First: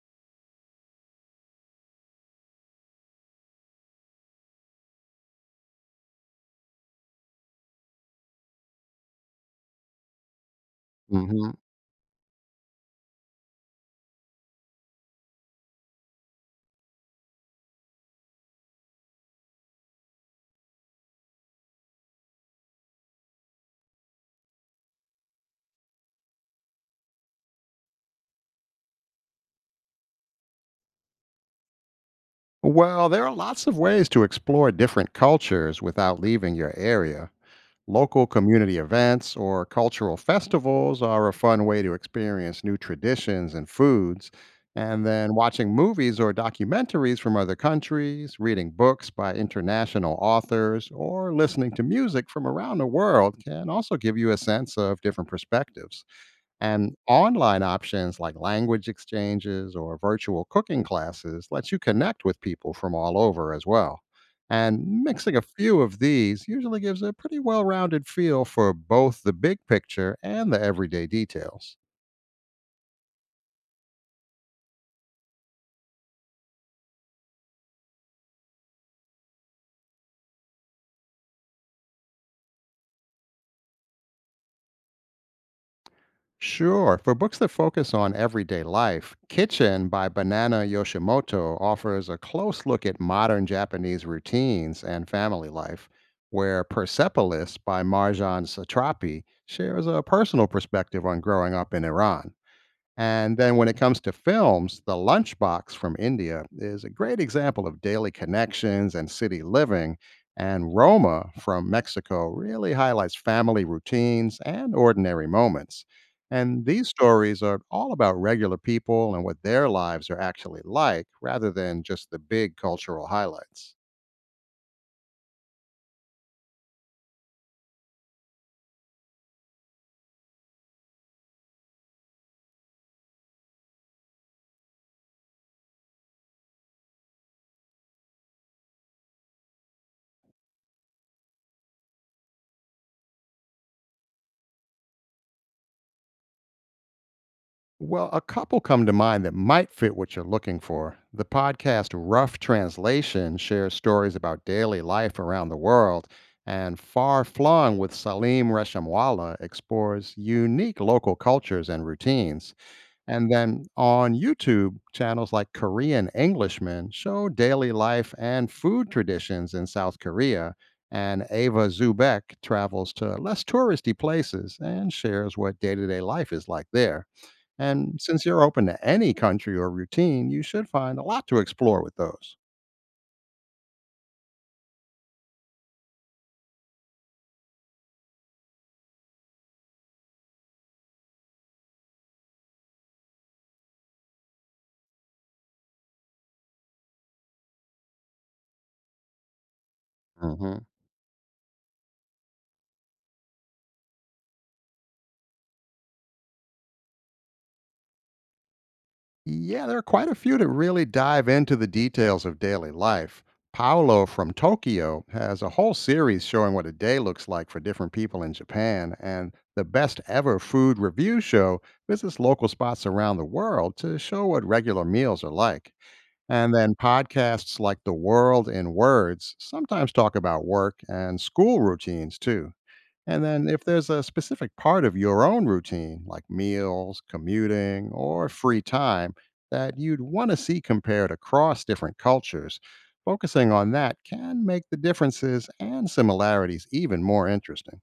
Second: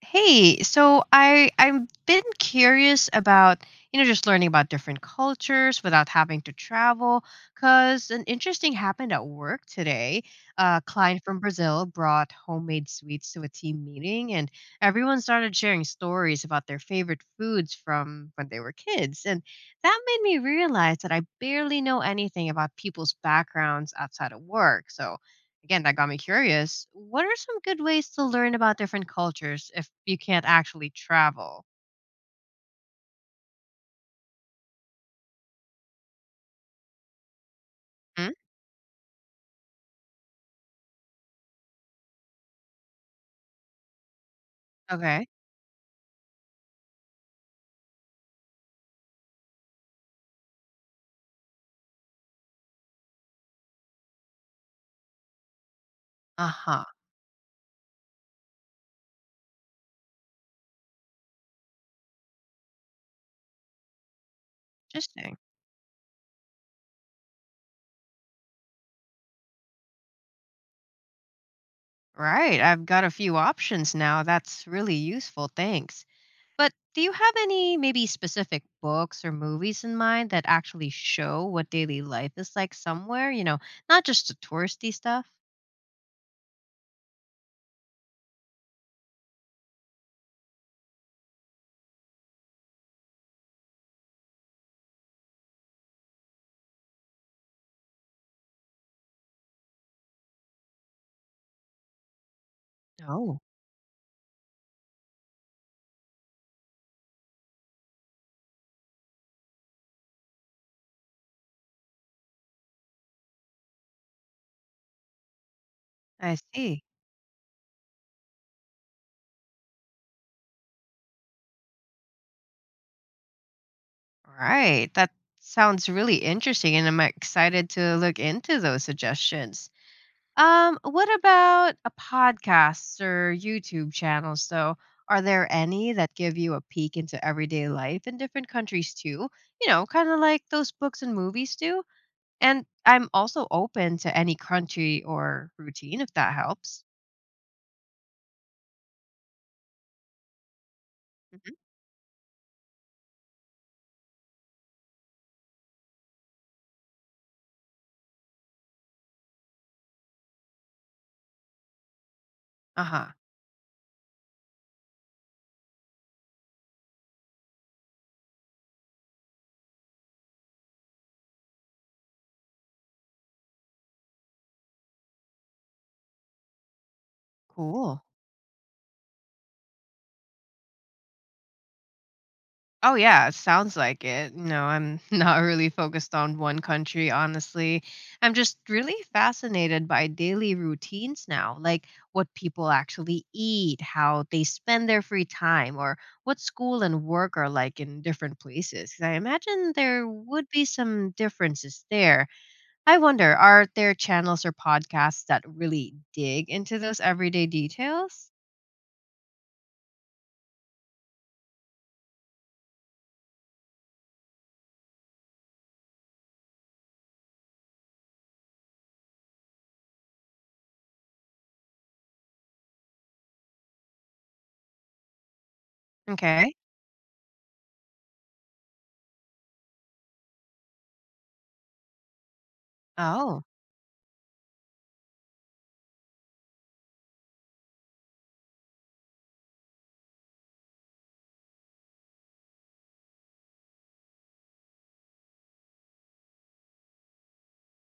Hey, so I've been curious about, you know, just learning about different cultures without having to travel. Cause an interesting happened at work today. A client from Hmm. Brazil brought homemade sweets to a team meeting, and everyone started sharing stories about their favorite foods from when they were kids. And that made me realize that I barely know anything about people's backgrounds outside of work. Again, that got me curious. What are some good ways to learn about different cultures if you can't actually travel? Well, there are lots of ways to explore different cultures without leaving your area. Local Hmm? community events or cultural festivals are a fun way to experience new traditions and foods. And Okay. then watching movies or documentaries from other countries, reading books by international authors, or listening to music from around the world can also give you a sense of different perspectives. Uh huh. And online options like language exchanges or virtual cooking classes let you connect with people from all over as well. And mixing Interesting. a few of these usually gives a pretty well rounded feel for both the big picture and the everyday details. Right. I've got a few options now. That's really useful. Thanks. But do you have any maybe specific books or movies in mind that actually show what daily life is like somewhere? You know, not just the touristy stuff? Sure. For books that focus on everyday life, Kitchen by Banana Yoshimoto offers a close look at modern Japanese routines and family life, where Persepolis by Marjan Satrapi shares a personal perspective on growing up in Iran. And Oh, then when it comes to films, The Lunchbox from India is a great example of daily connections and city living. And Roma from Mexico really highlights family routines and ordinary moments. I And see. these stories are all about regular people and what their lives are actually like rather than just the big cultural highlights. Right. That sounds really interesting. And I'm excited to look into those suggestions. What about a podcasts or YouTube channels though? Are there any that give you a peek into everyday life in different countries too? You know, kind of like those books and movies do. And I'm also open to any country or routine if that helps. Well, a couple come to mind that might fit what you're looking for. The Hmm. podcast Rough Translation shares stories about daily life around the world, and Far Flung with Salim Reshamwala explores unique local cultures and routines. Uh huh. And then on YouTube, channels like Korean Englishmen show daily life and food traditions in South Korea. And Ava Zubek travels to less touristy places and shares what day to day life is like there. And Cool. since you're open to any country or routine, you should find a lot to explore with those. Oh yeah, it sounds like it. No, I'm not really focused on one country, honestly. I'm just really fascinated by daily routines now, like what people actually eat, how they spend their free time, or what school and work are like in different places. 'Cause I imagine there would Hmm. be some differences there. I wonder, are there channels or podcasts that really dig into those everyday details? Yeah, there are quite a few to really dive into the details of daily life. Paolo from Tokyo has a whole series showing what a day looks like for different people in Japan, and the best ever food review show visits local spots around the world to show what regular meals are like. Okay. And then podcasts like The World in Words sometimes talk about work and school routines too. And Oh. then if there's a specific part of your own routine, like meals, commuting, or free time, that you'd want to see compared across different cultures, focusing on that can make the differences and similarities even more interesting.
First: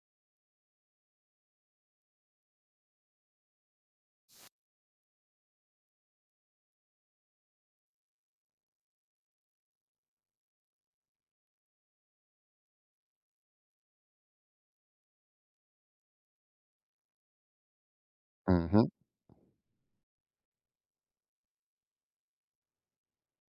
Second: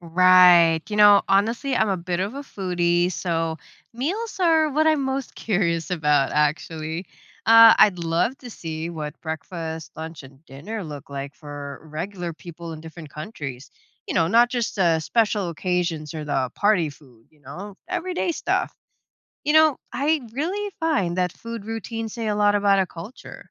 Right. You know, honestly, I'm a bit of a foodie, so meals are what I'm most curious about, actually. I'd love to see what breakfast, lunch, and dinner look like for regular people in different countries. You know, not just special occasions or the party food, you know, everyday stuff. Mhm. You know, I really find that food routines say a lot about a culture.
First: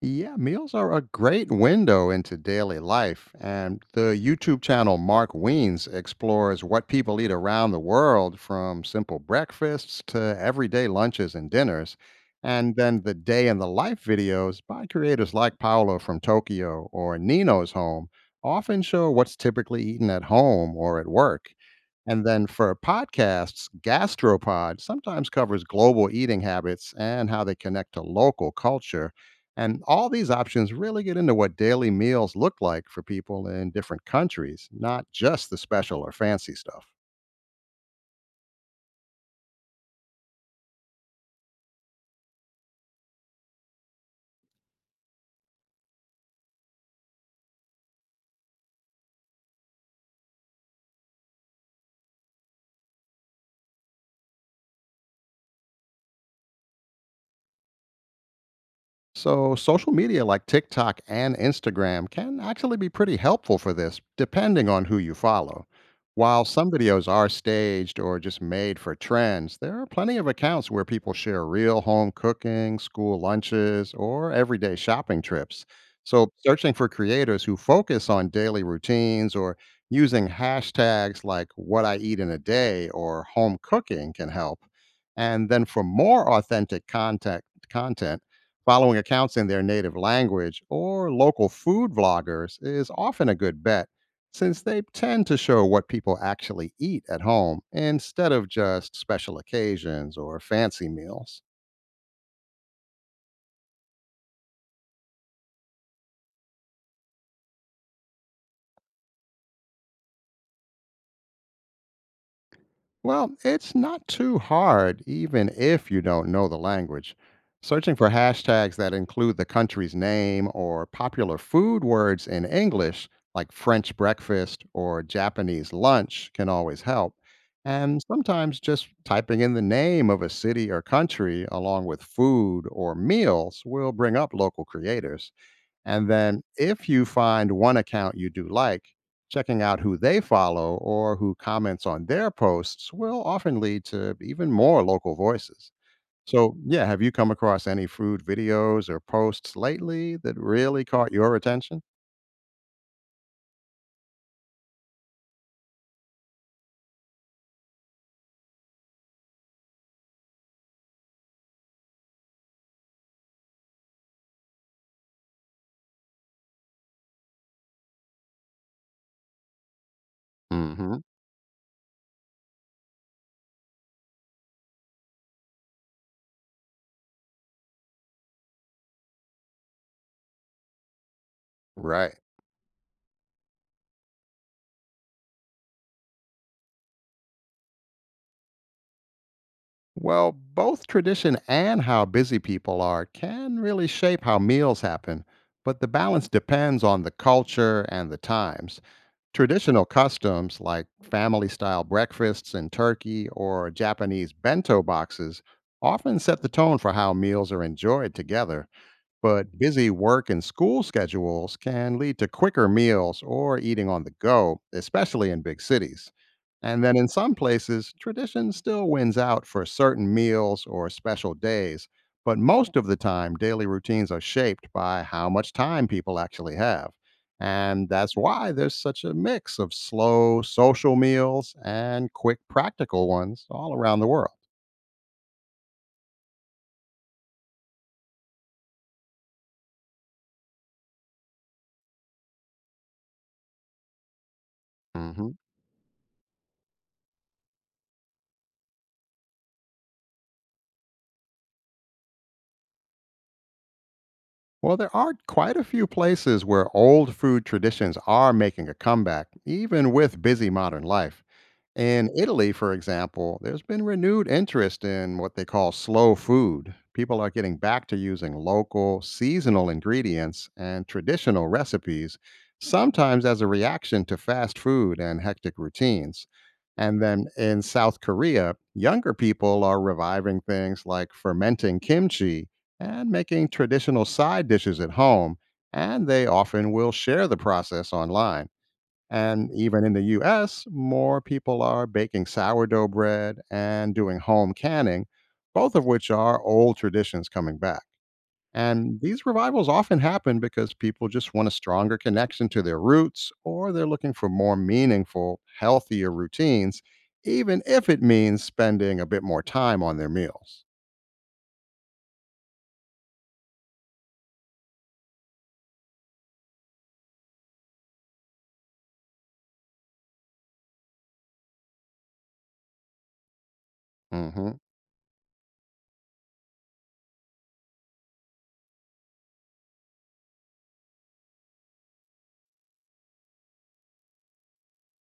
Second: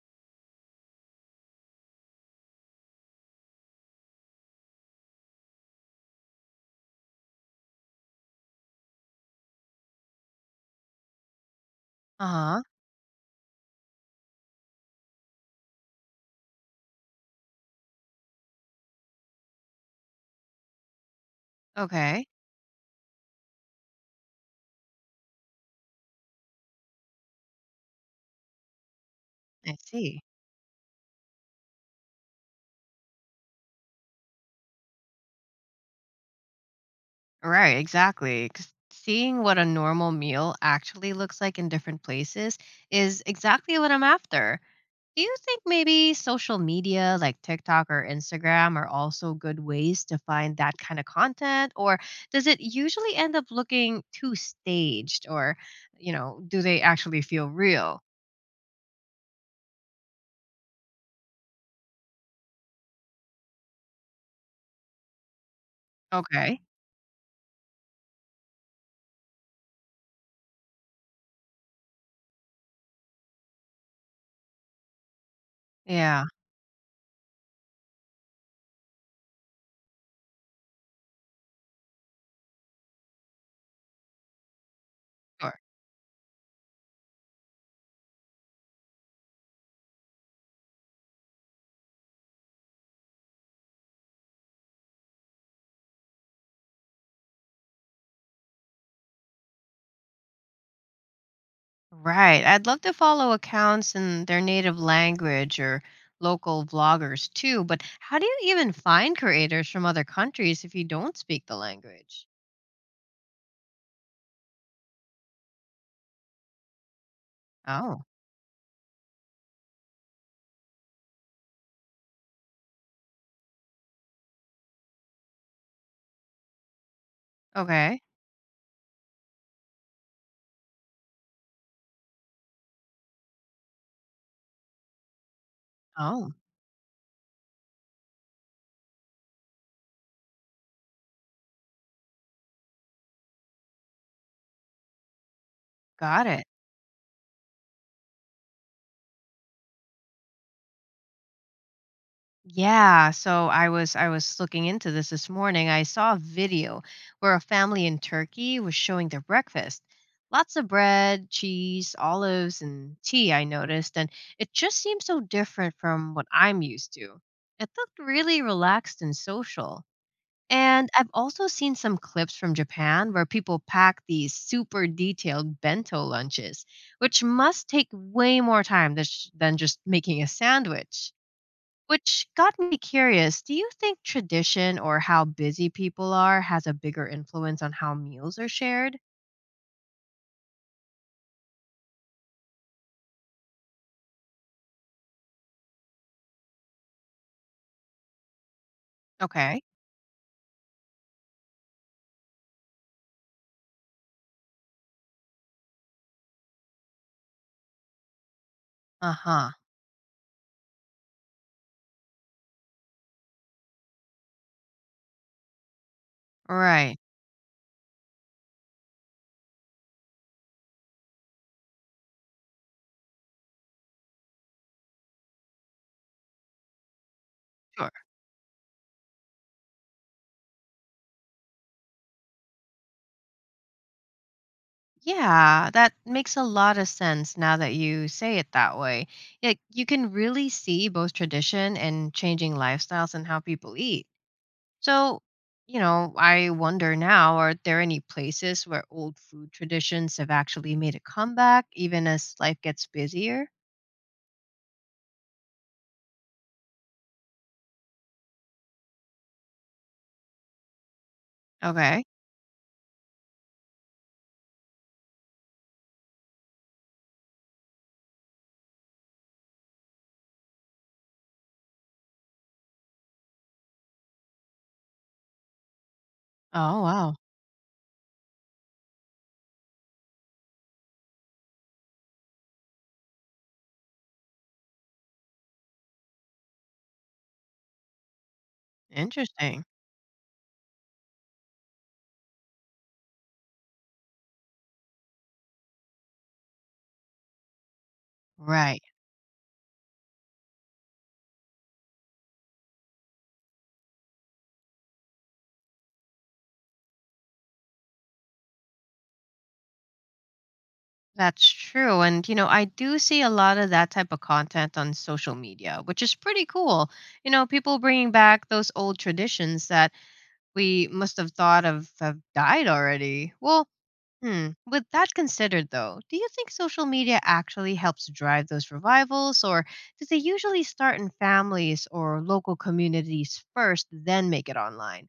Yeah, meals are a great window into daily life. And the YouTube channel Mark Weens explores what people eat around the world from simple breakfasts to everyday lunches and dinners. Uh huh. And then the day in the life videos by creators like Paolo from Tokyo or Nino's Home often show what's typically eaten at home or at work. And Okay. then for podcasts, Gastropod sometimes covers global eating habits and how they connect to local culture. I And all see. these options really get into what daily meals look like for people in different countries, not just the special or fancy stuff. Right, exactly. 'Cause seeing what a normal meal actually looks like in different places is exactly what I'm after. Do you think maybe social media like TikTok or Instagram are also good ways to find that kind of content? Or does it usually end up looking too staged? Or, you know, do they actually feel real? So, social media like TikTok and Instagram can actually be pretty helpful for this, depending on who you follow. While Okay. some videos are staged or just made for trends, there are plenty of accounts where people share real home cooking, school lunches, or everyday shopping trips. Yeah. So, searching for creators who focus on daily routines or using hashtags like what I eat in a day or home cooking can help. And then for more authentic contact, content, following accounts in their native language or local food vloggers is often a good bet since they tend to show what people actually eat at home instead of just special occasions or fancy meals. Right. I'd love to follow accounts in their native language or local vloggers too, but how do you even find creators from other countries if you don't speak the language? Well, it's not too hard, even if you don't know the language. Searching Oh, for hashtags that include the country's name or popular food words in English, like French breakfast or Japanese lunch, can always help. And okay. sometimes just typing in the name of a city or country along with food or meals will bring up local creators. And Oh, then if you find one account you do like, checking out who they follow or who comments on their posts will often lead to even more local voices. got it. So, yeah, have you come across any food videos or posts lately that really caught your attention? Yeah, so I was looking into this morning. I saw a video where a family in Turkey was showing their breakfast. Lots of bread, cheese, olives, and tea, I noticed, and it just seemed so different from what I'm used to. It looked really relaxed and social. And Hmm. I've also seen some clips from Japan where people pack these super detailed bento lunches, which must take way more time than than just making a sandwich. Right. Which got me curious. Do you think tradition or how busy people are has a bigger influence on how meals are shared? Well, both tradition and how busy people are can really shape how meals happen, but the balance depends on the culture and the times. Okay. Traditional customs like family style breakfasts in Turkey or Japanese bento boxes often set the tone for how meals are enjoyed together, Uh huh. but busy work and school schedules can lead to quicker meals or eating on the go, especially in big cities. And then Right. in some places, tradition still wins out for certain meals or special days, but most of the time, daily routines are shaped by how much time people actually have. And Sure. that's why there's such a mix of slow social meals and quick practical ones all around the world. Yeah, that makes a lot of sense now that you say it that way. Like you can really see both tradition and changing lifestyles and how people eat. So, Hmm. you know, I wonder now, are there any places where old food traditions have actually made a comeback even as life gets busier? Well, there are quite a few places where old food traditions are making a comeback, even with busy modern life. Okay. In Italy, for example, there's been renewed interest in what they call slow food. People are getting back to using local, seasonal ingredients and traditional recipes, sometimes as a reaction to fast food and hectic routines. Oh, And wow. then in South Korea, younger people are reviving things like fermenting kimchi and making traditional side dishes at home, and they often will share the process online. And Interesting. even in the US, more people are baking sourdough bread and doing home canning, both of which are old traditions coming back. Right. And these revivals often happen because people just want a stronger connection to their roots, or they're looking for more meaningful, healthier routines, even if it means spending a bit more time on their meals. That's true. And, you know, I do see a lot of that type of content on social media, which is pretty cool. You know, people bringing back those old traditions that we must have thought of have died already. Well, Mhm. with that considered, though, do you think social media actually helps drive those revivals, or do they usually start in families or local communities first, then make it online?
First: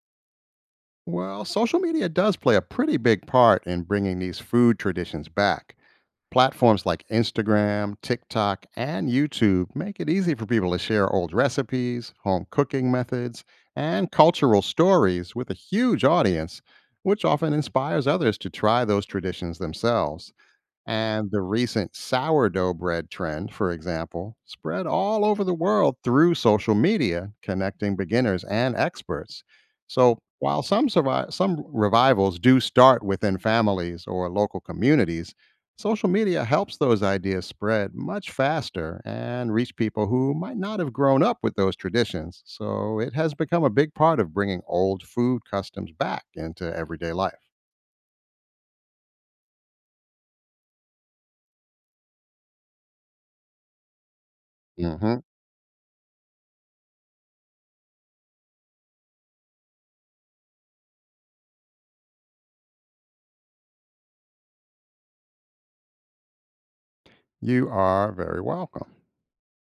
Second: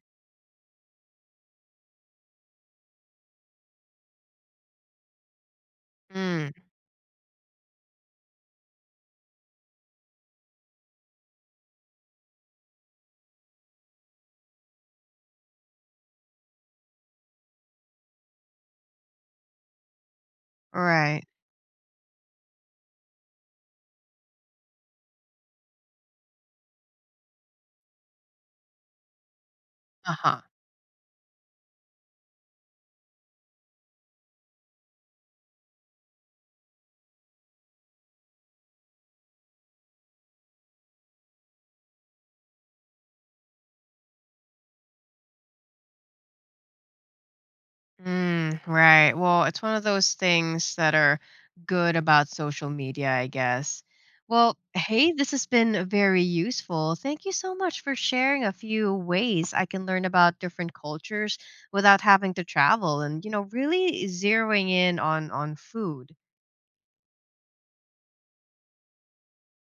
Well, social media does play a pretty big part in bringing these food traditions back. Mm, Platforms like Instagram, TikTok, and YouTube make it easy for people to share old recipes, home cooking methods, and cultural stories with a huge audience, which often inspires others to try those traditions themselves. right. And the recent sourdough bread trend, for example, spread all over the world through social media, connecting beginners and experts. Uh So, huh. while some, some revivals do start within families or local communities, social media helps those ideas spread much faster and reach people who might not have grown up with those traditions. So, it has become a big part of bringing old food customs back into everyday life. Mm, right. Well, it's one of those things that are good about social media, I guess. Well, hey, Hmm. this has been very useful. Thank you so much for sharing a few ways I can learn about different cultures without having to travel and, you know, really zeroing in on food. You are very welcome.